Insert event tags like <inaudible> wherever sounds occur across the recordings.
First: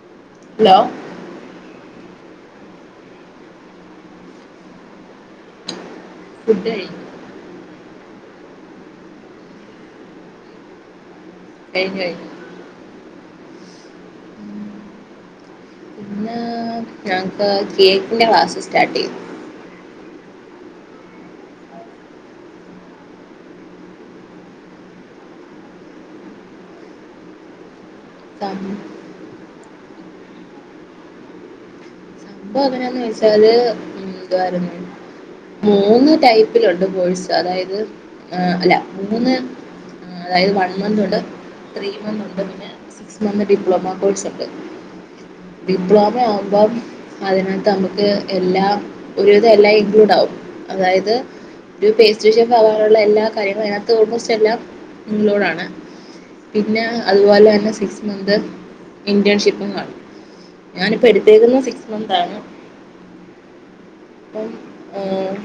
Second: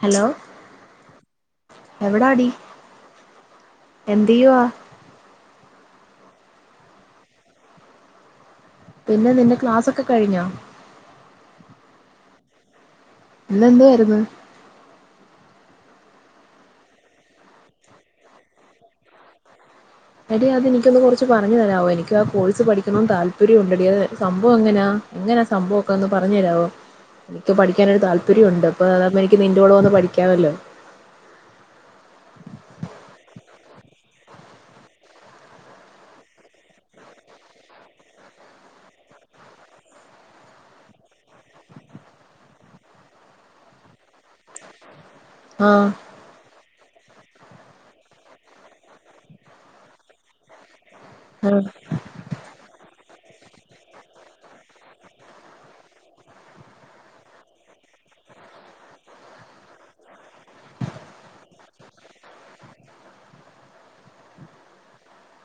Hello hello എവിടടി എന്ത് ചെയ്യവാ? ഫുഡായി. പിന്നെ നിന്റെ ക്ലാസ് ഒക്കെ കഴിഞ്ഞോ? <unintelligible> ഇന്നെന്തുവായിരുന്ന് ഇന്ന്ഞങ്ങൾക്ക്കേക്കിന്റെക്ലാസ്സ് സ്റ്റാർട്ട്യ്തു എടിഅതെനിക്കൊന്ന്കൊറച്ച് പറഞ്ഞുതരാമോഎനിക്ക്ആ കോഴ്സ്പഠിക്കുണെന്ന്താല്പര്യണ്ട്ടി അത് സംഭവങ്ങനെയാ എങ്ങനാ സംഭവംക്കൊന്ന് പറഞ്ഞെരാവോ ഇനിക്ക് പഠിക്കാനൊരുതാല് സം- പര്യോണ്ട് പ്പ അതാവുമ്പ എനിക്ക് നിന്റെകൂടെ വന്ന് പഠിക്കാവല്ലോ അപ്പൊ ങ്ങനെന്ന് വെച്ചാല് ന്തുവാരുന്നു മൂന്ന് ടൈപ്പിലുണ്ട് കോഴസ് അതായത് അല്ല മൂന്ന് അതായത് വൺമന്ത്ണ്ട് ത്രീമന്ത്ണ്ട് പിന്നെ ഇസ്ലാമിക് ഡിപ്ലോമ കോഴ്സ്ണ്ട് ആഹ് ഡിപ്ലോമാവുമ്പം അതിനകത്ത് നമക്ക് എല്ലാം ഒരുവിധം എല്ലാം ഇൻക്ലൂഡാകും അതായത് ആഹ് ഒരു പേസ്റ്റ്രിഷെഫ്വാവാനുള്ള എല്ലാ കാര്യങ്ങളും അയിനകത്ത് ഓൾമോസ്റ്റെല്ലാം ഇൻക്ലോഡാണ് പിന്നെ അതുപോലെന്നെ സിക്സ് മന്ത് ഇന്റേണ്ഷിപ്പും കാണും ഞാനിപ്പ എടുത്തേക്കുന്ന് സിക്സ്മന്താണ് പ്പം ആഹ്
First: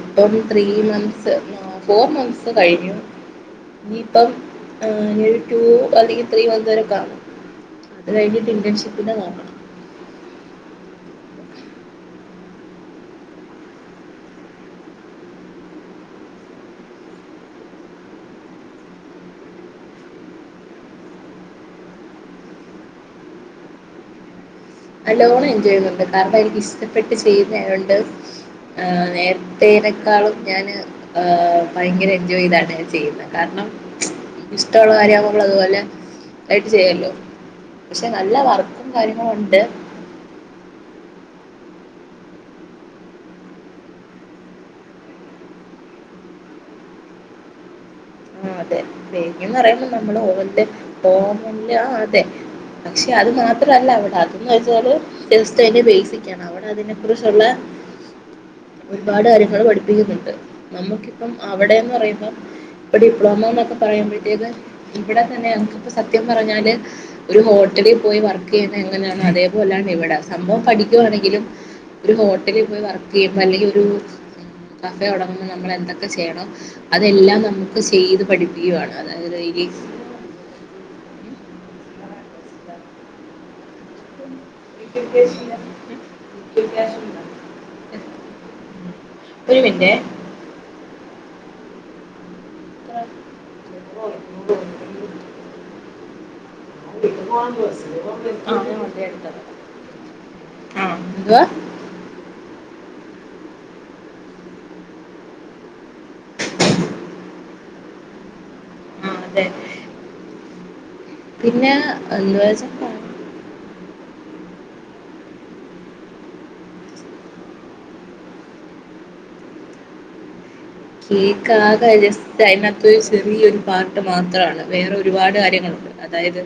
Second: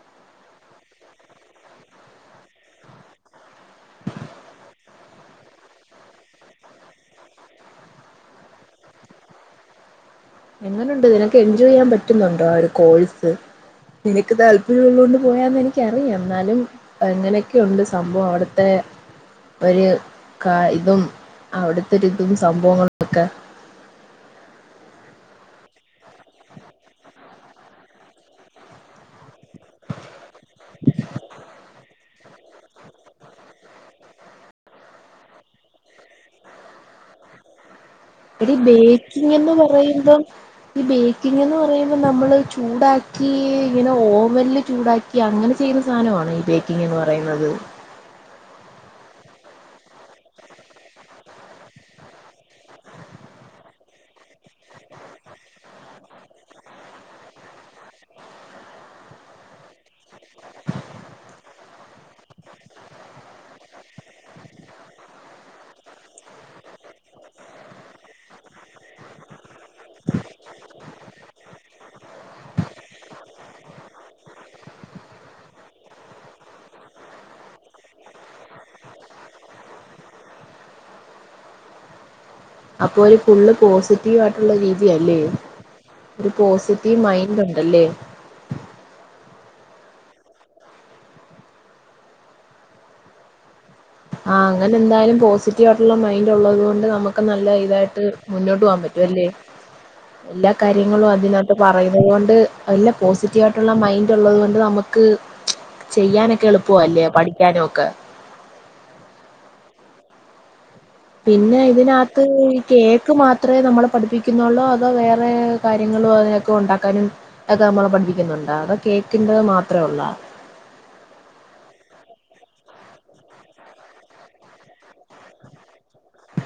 ഇപ്പം ത്രീമന്ത്സ് ആ ഫോർമന്ത്സ് കഴിഞ്ഞു ഇനിയിപ്പം ഏഹ് നിയൊരു റ്റൂ അല്ലെങ്കി ത്രീമന്ത് വരെ കാണും അത് കഴിഞ്ഞിട്ട് ഇന്റേൺഷിപ്പിന്റെതാണ്. എങ്ങനുണ്ട് ഇതിനൊക്കെ എൻജോയയ്യാൻ പറ്റുന്നുണ്ടോ ആ ഒരു കോഴ്സ് നിനിക്ക് താല്പര്യംള്ളോണ്ട് പോയാന്ന് എനിക്കറിയാം ന്നാലും എങ്ങനെയൊക്കെയുണ്ട് സംഭവം അവിട്ത്തെ ഒര് കാ ഇതും അവിടത്തരുതും സംഭവങ്ങളൊക്കെ നല്ലോണം എൻജോയയ്യുന്നുണ്ട് കാരണം എനിക്കിഷ്ടപ്പെട്ട് ചെയ്ന്നായോണ്ട് ഏ നേര് ന്തിനെക്കാളും ഞാന് ആ ഭയങ്കര എൻജോയയ്താണ് ചെയ്യുന്നെ കാരണം ഇഷ്ട്ട ഉള്ള കാര്യവുമ്പ മ്മളത് പോലെ ആയിട്ട് ചെയ്യല്ലോ പക്ഷെ നല്ലവർക്കും കാര്യങ്ങളുണ്ട് കയിമ്പോ ബേക്കിങ്ങെന്ന് പറയുമ്പോ നമ്മള് ചൂടാക്കി ഇങ്ങനെ ഓവൻല് ചൂടാക്കി അങ്ങനെ ചെയ്യുന്ന സാധനണോ ഈ ബേക്കിങ്ങ് എന്ന് പറയുന്നത് ആ അതെ ബേക്കിന്നറയുമ്പോ നമ്മള് ഓവൻല് ഓവൻല് ആ അതെ പക്ഷെ അത് മാത്രല്ലവ്ടെ അതന്ന് വെച്ചാല് ജെസ്റ്റ് അയ്ന്റെ ബേസിക് ക്കേണ് അവിടെ അതിനെ കുറിച്ചുള്ള ഒരുപാട് കാര്യങ്ങള് പഠിപ്പിക്കുന്നുണ്ട് നമുക്കിപ്പം അവിടെന്ന് പറയുമ്പം ഇപ്പ ഡിപ്ലോമ എന്നൊക്കെ പറയുമ്പഴത്തേക്ക് ഇവിടെ തന്നെ നമുക്കിപ്പോ സത്യം പറഞ്ഞാല് ഒരു ഹോട്ടലിപോയി വർക്കെയ്യുന്നെ ങ്ങനെയാണ് അതേപോലെയാണിവിടെ സംഭവം പഠിക്കുവാണെങ്കിലും ഒരു ഹോട്ടലിപോയി വർക്കെയ്യുമ്പോ അല്ലെങ്കിഒരു കഫെ തുടങ്ങുമ്പ നമ്മളെന്തൊക്കെ ചെയ്യണം അതെല്ലാം നമ് ക്ക് ചെയ്ത് പഠിപ്പിക്കുകയാണ് അതായത് അയ്ല് അപ്പോര് ഫുള്ള് പോസിറ്റ് റ്റീവായിട്ടുള്ള രീതിയല്ലേ ഒരു പോസിറ്റീവ് മൈൻഡ്ണ്ടല്ലേ ഉം ഒരു മിൻറ്റെ ആഹ് ആ അങ്ങനെന്തായാലും പോസിറ്റീവായിട്ടുള്ള മൈൻഡ് ഉള്ളത്കൊണ്ട് നമുക്ക് നല്ല ഇതായിട്ട് ആ മുന്നോട്ട് പോകാൻ വണ്ടി പറ്റും അല്ലേ എടുത്തത് എല്ലാ ആ കാര്യങ്ങളും എന്തുവാ അതിനോട്ട് പറയുന്നത് കൊണ്ട് അല്ല പോസിറ്റീവായിട്ടുള്ള മൈൻഡ് ള്ളത്കൊണ്ട് നമക്ക് ചെയ്യാനൊക്കെ എളുപ്പവാ ല്ലേ പഠിക്കാനൊക്കെ ആ അതെ പിന്നെ ഇതിനകത്ത് എന്തുവാ ഈകേ വെച്ചാൽ ക്ക് മാത്രെ നമ്മളെ പഠിപ്പിക്കുന്നുള്ളൂ അതോ വേറെ കാര്യങ്ങളോക്കെ ഉണ്ടാക്കാനും അത് നമ്മളെ പഠിപ്പിക്കുന്നുണ്ടോ അതൊ കേക്കിന്റെ മാത്രെള്ളോ കേക്കാകെ ജെസ്റ്റ് അയ്നത്ത് ഒരു സെറിയൊരുപാട്ട് മാത്രാണ് വേറെ ഒരുപാട് കാര്യങ്ങളുണ്ട് അതായത്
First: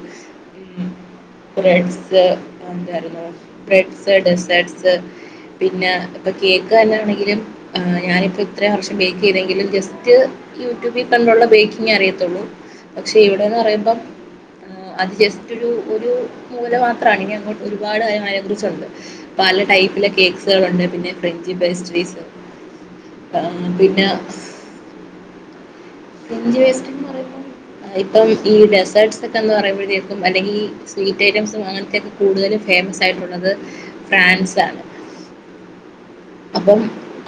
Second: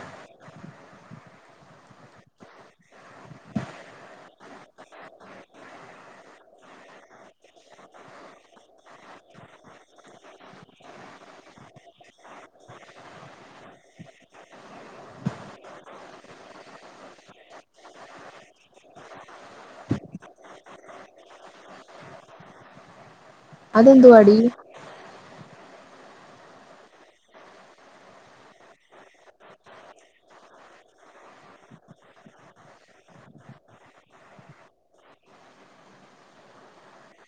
റെഡ്സ് ന്താരുന്നു ബ്രഡ്സ് ഡ്സർട്സ് പിന്നെ ഇപ്പൊ കേക്ക് ന്നാണെങ്കിലും ഞാനിപ്പോ ഇത്രേ വർഷ ബേക്ക്യ്തെങ്കിലും ജസ്റ്റ് യൂട്യൂബി കണ്ടുള്ള ബേ‌ക്കിങ്ങെ അറിയത്തുള്ളൂ പക്ഷെ ഇവിടെന്ന് പറയുമ്പം അത് ജസ്റ്റ് ഒരു ഒരു മൂല മാത്രണ് ഇനി അങ്ങോട്ട് ഒരുപാട് കാര്യങ്ങള് അയിനെക്കുറിച്ചുണ്ട് പല ടൈപ്പിലെ കേക്ക്സേളുണ്ട് പിന്നെ ഫ്രഞ്ച്പേസ്ട്രീസ് അതെന്തു വാടി ഫ്രെഞ്ച് വേസ്റ്റ്ന്ന് പറയുമ്പോ ഇപ്പം ഈ ഡെസേട്സ് ഒക്കെന്ന് പറയുമ്പോഴത്തേക്കും അല്ലെങ്കി സ്വീറ്റ് ഐറ്റംസും അങ്ങനത്തൊക്കെ കൂടുതലും ഫേമസ് ആയിട്ടുള്ളത് ഫ്രാൻസാണ് അപ്പം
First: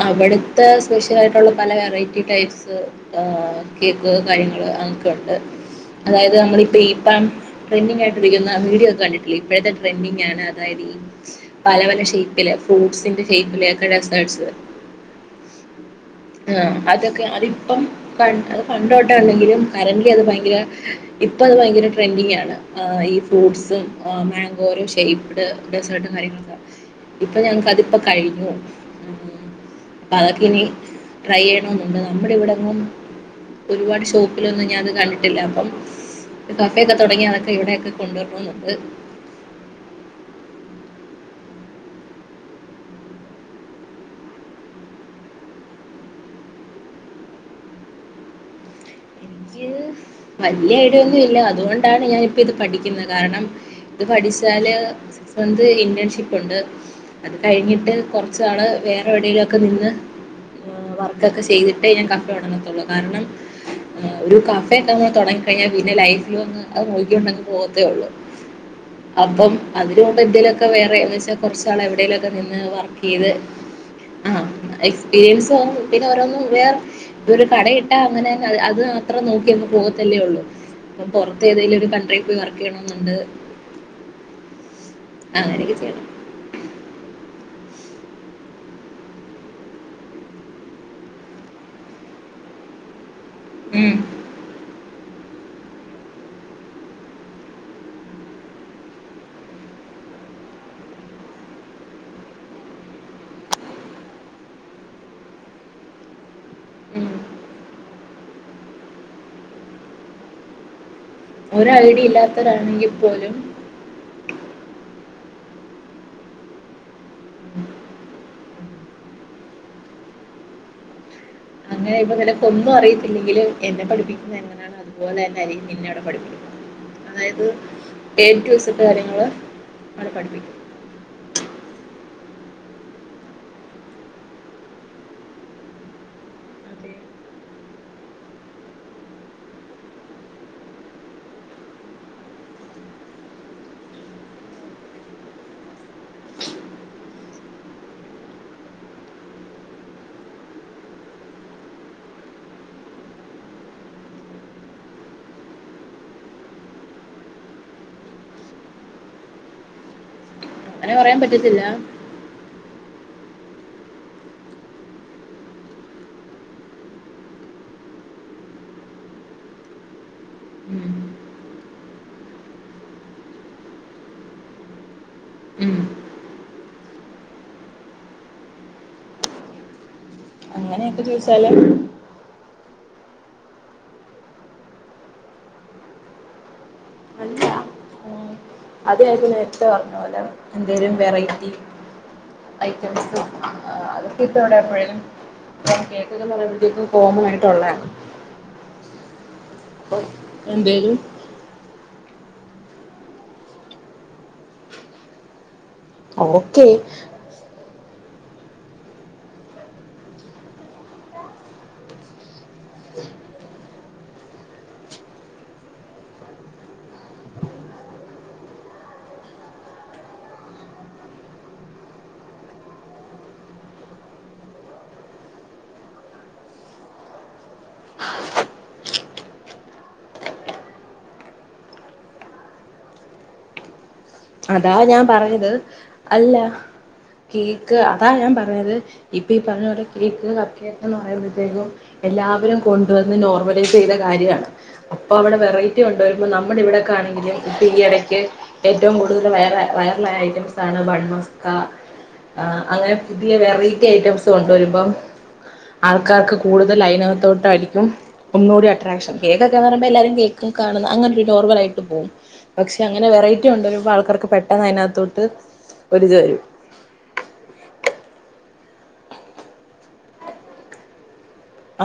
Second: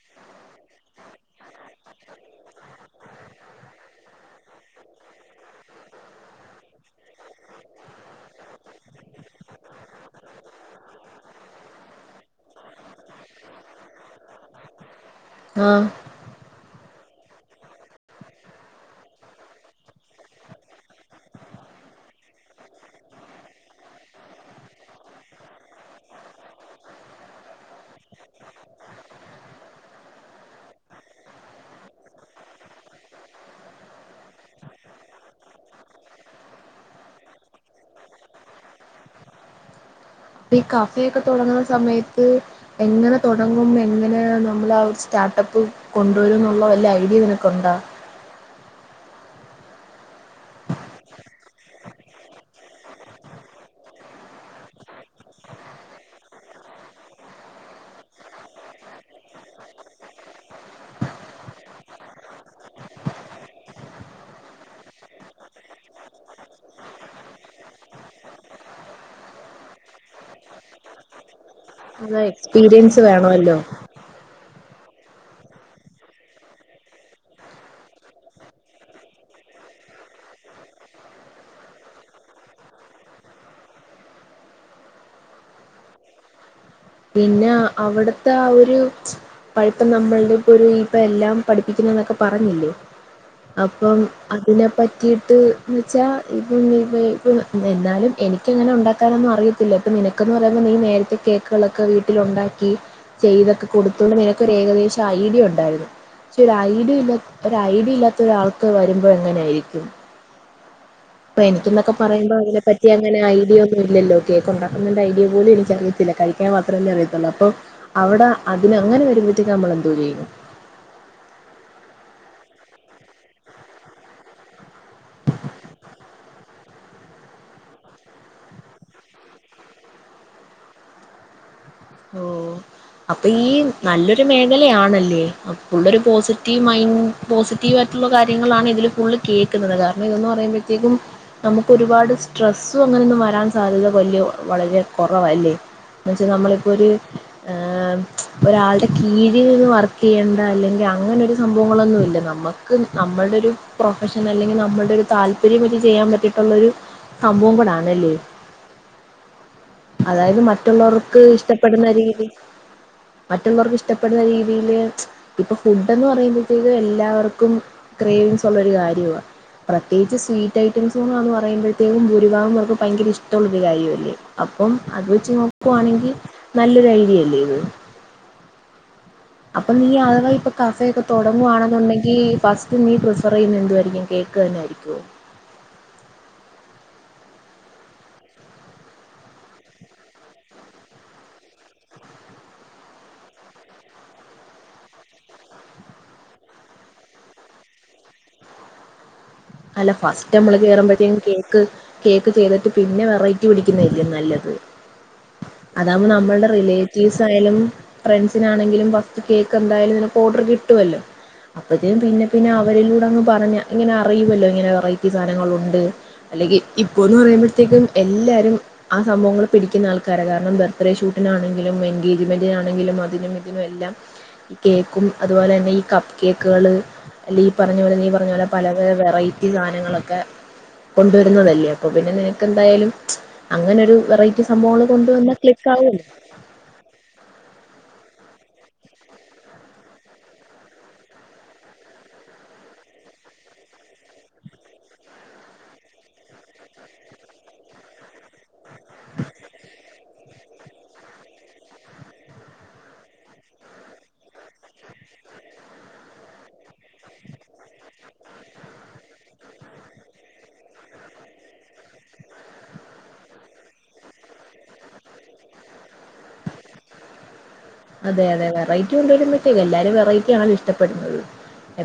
അവടത്തെ സ്പെഷ്യൽ ആയിട്ടുള്ള പല വെറൈറ്റി ടൈപ്സ് ഏ കേക്ക് കാര്യങ്ങള് അങ്ങൊക്കെ ണ്ട് അതായത് നമ്മളീ പാം ട്രെൻഡിങ് ആയിട്ടിരിക്കുന്ന വീഡിയോ ഒകെ കണ്ടിട്ടില്ലേ ഇപ്പോഴത്തെട്രൻഡി ആണ് അതായത്ഈ <unintelligible> പല പല ഷേപ്പില് ഫ്രൂട്ട്സിന്റെ ഷേപ്പിലൊക്കെ ഡെസേഡ്സ് ആഹ് ആഹ അതൊക്കെ അതിപ്പം ക അത് പണ്ടോട്ടെ ഉണ്ടങ്കിലും കരന്റ്ലി അത് ഭയങ്കര ഇപ്പൊ അത് ഭയങ്കര ട്രെൻഡിങ് ആണ് ഈ ഫ്രൂട്ട്സും മാങ്കോര ഷേയ്പ്പും ഡെ ഡെസേർട്ടും കാര്യങ്ങളൊക്കെ ഇപ്പൊ ഞങ്ങക്കതിപ്പോ കഴിഞ്ഞു ഉം അപ്പൊ അതൊക്കെ ഇനി ട്രൈ യ്യണോന്നുണ്ട് നമ്മളിവിടെങ്ങും ഒരുപാട് ഷോപ്പിലൊന്നും ഞാ ഇത് കണ്ടിട്ടില്ല അപ്പം ഒര് കഫെയൊക്കെ തൊടങ്ങി അതൊക്കെ ഇവിടെയൊക്കെ കൊണ്ടുവരണംന്നുണ്ട് പ്പം ഈ കഫയൊക്കെ തൊടങ്ങ്ണ സമയത്ത് എങ്ങനെ തൊടങ്ങും എങ്ങനെ നമ്മൾ ആ ഒരു സ്റ്റാട്ടപ്പ് കൊണ്ടുവരും ന്നുള്ള വല്യഐഡിയ യും നിനക്കുണ്ടോ വല്യ ഐയ്ഡിന്നുഇല്ല അതുകൊണ്ടാണ് ഞാനിപ്പ ഇത് പഠിക്ക്ന്ന് കാരണം ഇത് പഠിച്ചാല് സന്ത് ഇന്റൻഷിപ്പ് ഉണ്ട് അത് കഴിഞ്ഞിട്ട് കൊറച്ചാള് വേറെവിടേലൊക്കെ നിന്ന് ഏ വർക്കൊക്കെ ചെയ്തിട്ടേ ഞാൻ കഫ തൊടങ്ങത്തുള്ളൂ കാരണം ഒരു കഫ് പെട്ടെന്ന് തൊടങ്ങി കഴിഞ്ഞാൽ പിന്നെ ലൈഫിൽ വന്ന് അത് നോക്കികൊണ്ട് പോകത്തേ ഉള്ളൂ അപ്പം അതിനു മുമ്പ് എന്തേലൊക്കെ വേറെ എന്ന് വെച്ചാ കൊറച്ചാള് അത് എവിടേലൊക്കെ നിന്ന് എക്സ്പീരിയൻസ് വർക്കെയ്ത് വേണമല്ലോ ആഹ എക്സ്പീരിയൻസ് ആകും പിന്നെ ഓരോന്ന് വേറെ ഇതൊരു കടയിട്ടാ അങ്ങനെ അത് മാത്രം നോക് കിങ് പോവത്തല്ലേ ഉള്ളു അപ്പൊ പുറത്തേതേലും ഒരു കൺട്രി പോയി വർക്ക്യ്യണന്നുണ്ട് അങ്ങനൊക്കെ ചെയ്യണം പിന്നെ അവിടത്തെ ആ ഒരു പട്ത്തം നമ്മളുടെ ഇപ്പൊ ഒരു ഇപ്പ എല്ലാം പഠിപ്പിക്കണംന്നൊക്കെ പറഞ്ഞില്ലേ ഉം അപ്പം അതിനെപ്പറ്റിയിട്ട് എന്ന് വെച്ചാൽ ഇപ്പം ഇപ്പം എന്നാലും എനിക്ക് ക്ക്‌ ഇങ്ങനെ ഉണ്ടാക്കാനൊന്നും അറിയത്തില്ല പ്പം നിനക്കെന്ന് പറയുമ്പോ നീ നേരത്തെ കേക്ക് ക്ക്‌ളൊക്കെ വീട്ടില് ഉണ്ടാക്കി ചെയ്തൊകെ കൊടുത്തോണ്ട് നിനക്ക് ഒരു ഏകദേശം ഐയ്ഡിയ ഉണ്ടായിരുന്നു ക് ഒരു ഐഡിയ ഉം ഇല്ലാ ഒരു ഐഡിയ ഇല്ലാത്ത ഒരാൾക്ക് വരുമ്പോ എങ്ങനെയായിരിക്കും അപ്പം ഒരു എനിക്കന്നൊക്കെ ഐഡിയ പറയുമ്പോ അതിനെറ്റി ഇല്ലാത്തവരാണെങ്കിൽ അങ്ങനെ പോലും ഐഡിയ ഒന്നു ഇല്ലല്ലോ കേക്ക് ഉണ്ടാകുന്ന ഐഡിയപോലും എനിക്കറിയത്തില്ല കഴിക്കാൻ മാത്രമല്ലേ അറിയത്തുള്ളൂ അപ്പം അവിടെ അതിന് അങ്ങനെ വരുമ്പോത്തേക്കും നമ്മള് എന്തു ചെയ്യും അങ്ങനെ ഇപ്പ നിനക്ക്‌ ഒന്നും അറയിത്തില്ലങ്കല് എന്നെ പഠിപ്പിക്കുന്ന എങ്ങന അതുപലെന്നെ അയ്രികും നിന്നെവിടെ പഠിപ്പിക്കുന്നത് അതായത് പേറ്റുസറ്റ് കാര്യങ്ങള് അവിടെ പഠിപ്പിക്കും ഓ അപ്പൊ ഈ നല്ലൊരു മേഖലയാണല്ലേ അപ്പൊ ഒള്ളൊരു പോസിറ്റീവ് അതെ, മൈൻഡ് പോസിറ്റീവ് ആയിട്ടുള്ള കാര്യങ്ങളാണ് ഇതില് ഫുള് കേൾക്കുന്നത് കാരണം ഇതെന്ന് പറയുമ്പോഴത്തേക്കും നമുക്ക് ഒരുപാട് സ്ട്രെസ്സും അങ്ങനെൊന്നും വരാൻ സാധ്യത വല്യ വളരെ കുറവല്ലേ എന്ന വെച്ചാൽ നമ്മളിപ്പോ ഒരു ഒരാളുടെ കീഴിൽ നിന്ന് വർക്ക് ചെയ്യേണ്ട അല്ലെങ്കിൽ അങ്ങനെ ഒരു സംഭവങ്ങളൊന്നുമില്ല നമ്മൾ ക്ക്നമ്മളുടെ ഒരു പ്രൊഫഷൻ അല്ലെങ്കിൽ നമ്മുടെ ഒരു താല്പര്യം ചെയ്യാൻ പറ്റിയിട്ടുള്ള ഒരു. സംഭവം കൂടണല്ലേ അതായത് അങ്ങനെ പറയാൻ മറ്റുള്ളവർക്ക് ഇഷ്ട പറ്റത്തില്ല രീതി മറ്റുള്ളവർക്ക് ഇഷ്ടപ്പെടുന്ന രീതിയില് ഇപ്പൊ ഫുഡ്ന്ന് പറയുമ്പോഴത്തേും എല്ലാവർക്കും <unintelligible> ഉള്ള ഒരു കാര്യവാ പ്രത്യേകിച്ച് സ്വീറ്റ് ഉം ഐറ്റംസന്ന് പറയുമ്പോഴത്തേക്കും ഭൂരിാഗം പേർക്കും ഭയങ്കര ഇഷ്ടമുള്ള ഒരു കാര്യമല്ലേ അപ്പം അത് വെച്ച് ഉം നോക്കുവാണെങ്കിൽ നല്ലൊരു ഐഡിയ അല്ലേ ഇത് അപ്പൊ ഈ ആളുകൾ ഇപ്പൊ കഫയൊക്കെ അങ്ങനെയൊക്കെ ചോദിച്ചാല് തുടങ്ങുകവാണെന്നുണ്ടെങ്കി ഫസ്റ്റ് ഇത് നീ പ്രിഫർ ചെയ്യുന്ന എന്തുവായിരിക്കും കേക്ക് തന്നെ ആയിരിക്കുമോ അല്ല ഓ അതാ ഇപ്പോ നേത്തെ പറഞ്ഞ പോലെ എന്തേലും വെറൈറ്റി ഐറ്റസ്അതൊക്കെ ഇത്ത എവിടെ എപ്പോഴാലും <unintelligible> കേക്കൊക്ക പറയാൻ വേണ്ടൊക്ക കോമ ആയിട്ടള്ള അല്ല ഫസ്റ്റ് നമ്മള് എന്തേലും കേറുമ്പത്തേുകും കേക്ക് കേക്ക് ചെയ്തിട്ട് പിന്നെ വെറൈറ്റി പിടിക്കുന്നല്ലേ നല്ലത് അതാവുമ്പോ നമ്മളുടെ കേക്ക് റിലേറ്റീവ്സ് എന്തായാലും ഫ്രണ്ട്സിനാണെങ്കിലും ഫസ്റ്റ് കേക്ക് എന്തായാലും നിനക്ക് ഓർഡർ കിട്ടുവല്ലോ അപ്പത് പിന്നെ പിന്നെ അവരിലൂടെങ് പറഞ്ഞ ഇങ്ങനെ അറിയുമല്ലോ ഇങ്ങനെ വെറൈറ്റി സാധങ്ങളുണ്ട് അല്ലെങ്കി ഇപ്പോന്ന് പറയുമ്പോഴത്തേക്കും എല്ലാരും ആ സംഭവങ്ങള് പിടിക്കുന്ന ആൾക്കാരെ കാരണം ബർത്ത്ഡേ ഷൂട്ടിനാണെങ്കിലും എൻഗേജ്മെന്റിനാണെങ്കിലും അതിനും പിന്നെ എല്ലാം ഈ കേക്കും അതുപോലെ തന്നെ ഈ കപ്പ് കേക്കുകൾ അല്ലെങ്ക നീ പറഞ്ഞ പോലെങ്ക പറഞ്ഞ പോലെ പല വെറൈറ്റി സാധനങ്ങളൊക്കെ. കൊണ്ടുവരുന്നതല്ലേ അപ്പൊ പിന്നെ നിനക്ക് എന്തായാലും അങ്ങനെരു വെറൈ അതാ ഞാൻ പറഞ്ഞത് അല്ല കേക്ക് അതാണ് ഞാൻ പറഞ്ഞത് ഇപ്പ ഈ പറഞ്ഞ പോല കേക്ക് കപ്പ് കേക്ക് എന്ന് പറയുമ്പോഴത്തേക്കും എല്ലാവരും കൊണ്ടുവന്ന് നോർമലൈസ് ചെയ്ത കാര്യാണ് അപ്പൊ അവിടെ വെറൈറ്റി കൊണ്ട വരുമ്പോ നമ്മുടെ ഇവിടെക്കെ ആണെങ്കിലും ഇപ്പൊ ഈ ഇടയ്ക്ക് ഏറ്റവും കൂടുതൽ വയറ വയറലായ ഐറ്റംസ് ആണ് ബൺ മസ്ക ആ അങ്ങനെ പുതിയ വെറൈറ്റി ഐറ്റംസ് കൊണ്ടുവരുമ്പം ആൾക്കാർക്ക് കൂടുതൽ അയിനകത്തോട്ട് ആയിരിക്കും ഒന്നോടി അട്രാക്ഷൻ കേക്കൊക്കന്ന് പറുമ്പോ എല്ലാരും കേക്കും കാണുന്ന അങ്ങനൊരു നോർമലായിട്ട് പോകും പക്ഷെ അങ്ങനെ വെറൈറ്റി കൊണ്ടുവരുമ്പോ ആൾക്കാർക്ക് പെട്ടെന്ന് അയിനകത്തോട്ട് ഒരിതു വരും അതെ അതെ വെറൈറ്റി കൊണ്ടുവരുമ്പറ്റേക്കോ എല്ലാരും വെററ്റി ആണല്ല ഇഷ്ടപ്പെടുന്നത്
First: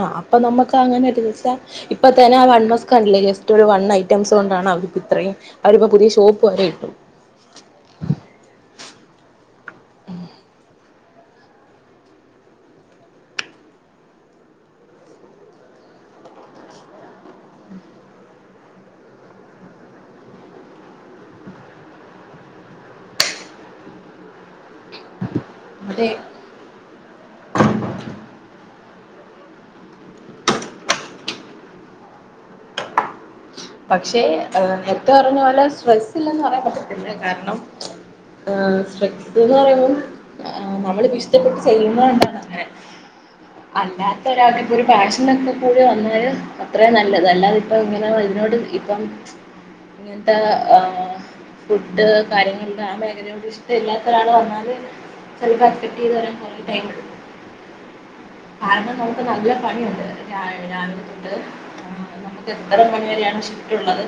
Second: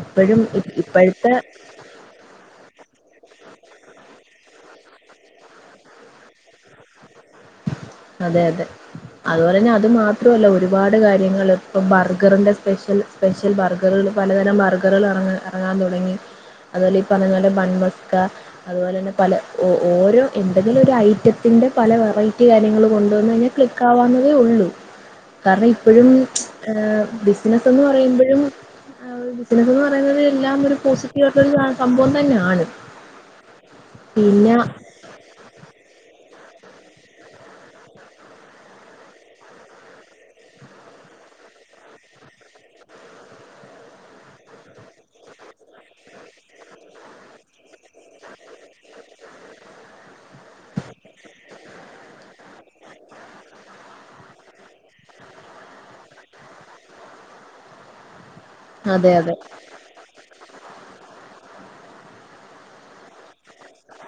ആഹ് അപ്പൊ ഇ നമുക്ക് അങ്ങനെ ഒരിത് ഇപ്പഴത്തെ വച്ചാ ഇപ്പ തന്നെ <unintelligible> ജസ്റ്റ് ഒരു വൺ ഐറ്റംസ് കൊണ്ടാണ് അവർ ഇത്രയും അവരിപ്പോ പുതിയഷോപ്പ് വരെ ഇട്ടു അതെ അതെ അതുപോലെ തന്നെ അത് മാത്രല്ല ഒരുപാട് കാര്യങ്ങൾ ഇപ്പം ബർഗറിന്റെ സ്പെഷ്യൽ സ്പെഷ്യൽ ബർഗറുകൾ പലതരം ബർഗറുകൾ ഇറങ്ങ ഇറങ്ങാൻ തുടങ്ങി അതുപോലെ ഈ പറഞ്ഞ പോലെ ബൺമസ്ക അതുപോലെ തന്നെ പല ഓരോ എന്തെങ്കിലും ഒരു ഐറ്റത്തിന്റെ പല വെറൈറ്റി- കാര്യങ്ങളും കൊണ്ടുവന്ന് കഴിഞ്ഞ ക്ലിക്ക് ആകാവുന്നതേ ഉള്ളൂ കാരണം ഇപ്പോഴും അതെ ആഹ് ബിസിനസ് എന്ന് പറയുമ്പോഴും ആഹ് ഒരു ബിസിനസ് എന്ന് പറയുന്നത് എല്ലാം ഒരു പോസിറ്റീവ് ആയിട്ടുള്ള ഒരു സംഭവം തന്നെയാണ് പക്ഷേ പിന്നെ നേരത്തെ പറഞ്ഞ പോലെ സ്ട്രെസ്സ് ഇല്ലെന്ന് പറയാൻ പറ്റത്തില്ല കാരണം ആഹ് സ്ട്രസ്സെന്ന് പറയുമ്പം ആഹ് നമ്മളിപ്പ ഇഷ്ടപ്പെട്ട് ചെയ്യുന്ന കൊണ്ടാണ് അങ്ങനെ <inaudible> അല്ലാത്ത ഒരാൾക്ക് ഇപ്പോ ഒരു പാഷനൊക്കെകൂടി വന്നാല് അത്രേ നല്ലത് അല്ലാതെ ഇപ്പോ ഇങ്ങനെ വര് ന്നോട് ഇപ്പം ഇങ്ങനത്തെ ആഹ് ഫുഡ് കാര്യങ്ങള് ആ മേഖലയോട് ഇഷ്ട്ടം ഇല്ലാത്ത ഒരാള് വന്നാല് ചെലപ്പോ അസ്പറ്റ് ചെയ്ത് വരാൻ കുറെ ടൈം എടുക്കും. <inaudible> കാരണം നമ്മുക്ക് അതെ നല്ല പണിയുണ്ട് രാവിലെ തൊട്ട് നമ്മുക്ക് എത്ര മണി വരെയാ ഷിഫ്റ്റൊള്ളത്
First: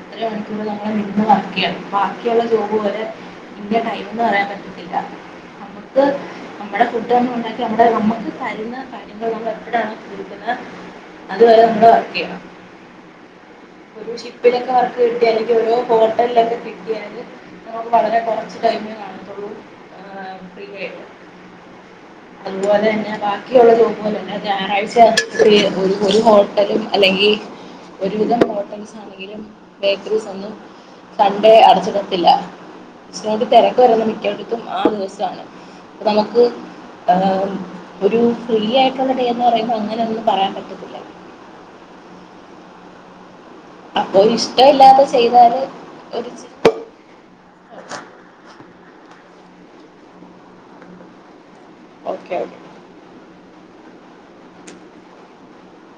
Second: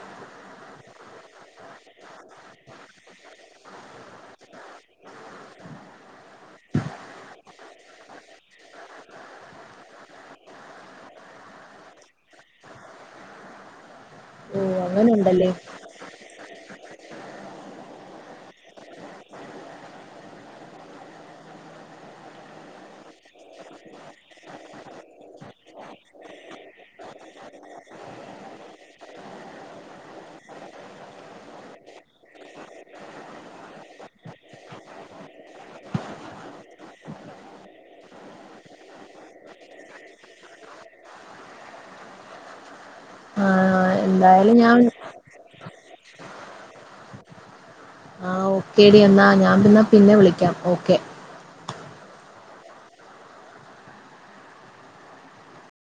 അത്രേം മണിക്കൂറ് നമ്മള് നിന്ന് വർക്ക് ചെയ്യണം ബാക്കിയൊള്ള ജോബ് പോലെ ഇന്ന ടൈമെന്ന് പറയാൻ പറ്റത്തില്ല നമ്മുക്ക് നമ്മടെ ഫുഡോന്നും ഒണ്ടാക്കി നമ്മടെ നമ്മക്ക് തരുന്ന കാര്യങ്ങള് നമ്മളെപ്പഴാണോ കൊട്ക്ക്ന്നേ അത് വരെ നമ്മള് വർക്ക് ചെയ്യണം. ഒരു ഓ ഷിപ്പിലൊക്കെവർക്ക് കിട്ടി അങ്ങനുണ്ടല്ലേ അല്ലെങ്കി ഒരു ഹോട്ടലിലൊക്കെ കിട്ടി ചെയ്യാന് നമ്മക്ക് വളരെ കുറച്ച് ടൈമേ കാണത്തൊള്ളൂ ഫ്രീയായിട്ട്. അതുപോലെ തന്നെ ബാക്കിയൊള്ള ജോബ്പോലെ അല്ല ഞായറാഴ്ച ഫ്രീ ഒരു ഹോട്ടലും അല്ലെങ്കി ഒരു വിധം ഹോട്ടൽസാണെങ്കിലും ബേക്കറീസൊന്നും സൺഡേ അടച്ചിടത്തില്ല ഇച്ചിരേകൂടി തിരക്ക് വരുന്ന മിക്കടത്തും ആ ദിവസമാണ്. നമ്മക്ക് ആഹ് ഒരു ഫ്രീയായിട്ടുള്ള ഡേ എന്ന് പറയുമ്പോ അങ്ങനെ ഒന്നും പറയാൻ പറ്റത്തില്ല. ആഹ് അപ്പോ ഇഷ്ട്ടവില്ലാത്തത് ചെയ്താല് ഒരിച്ചിരി ആഹ് ഓക്കേടി എന്നാ ഞാൻ എന്നാ പിന്നെ വിളിക്കാം ഓക്കെ. ഓക്കെ. ഓക്കെ.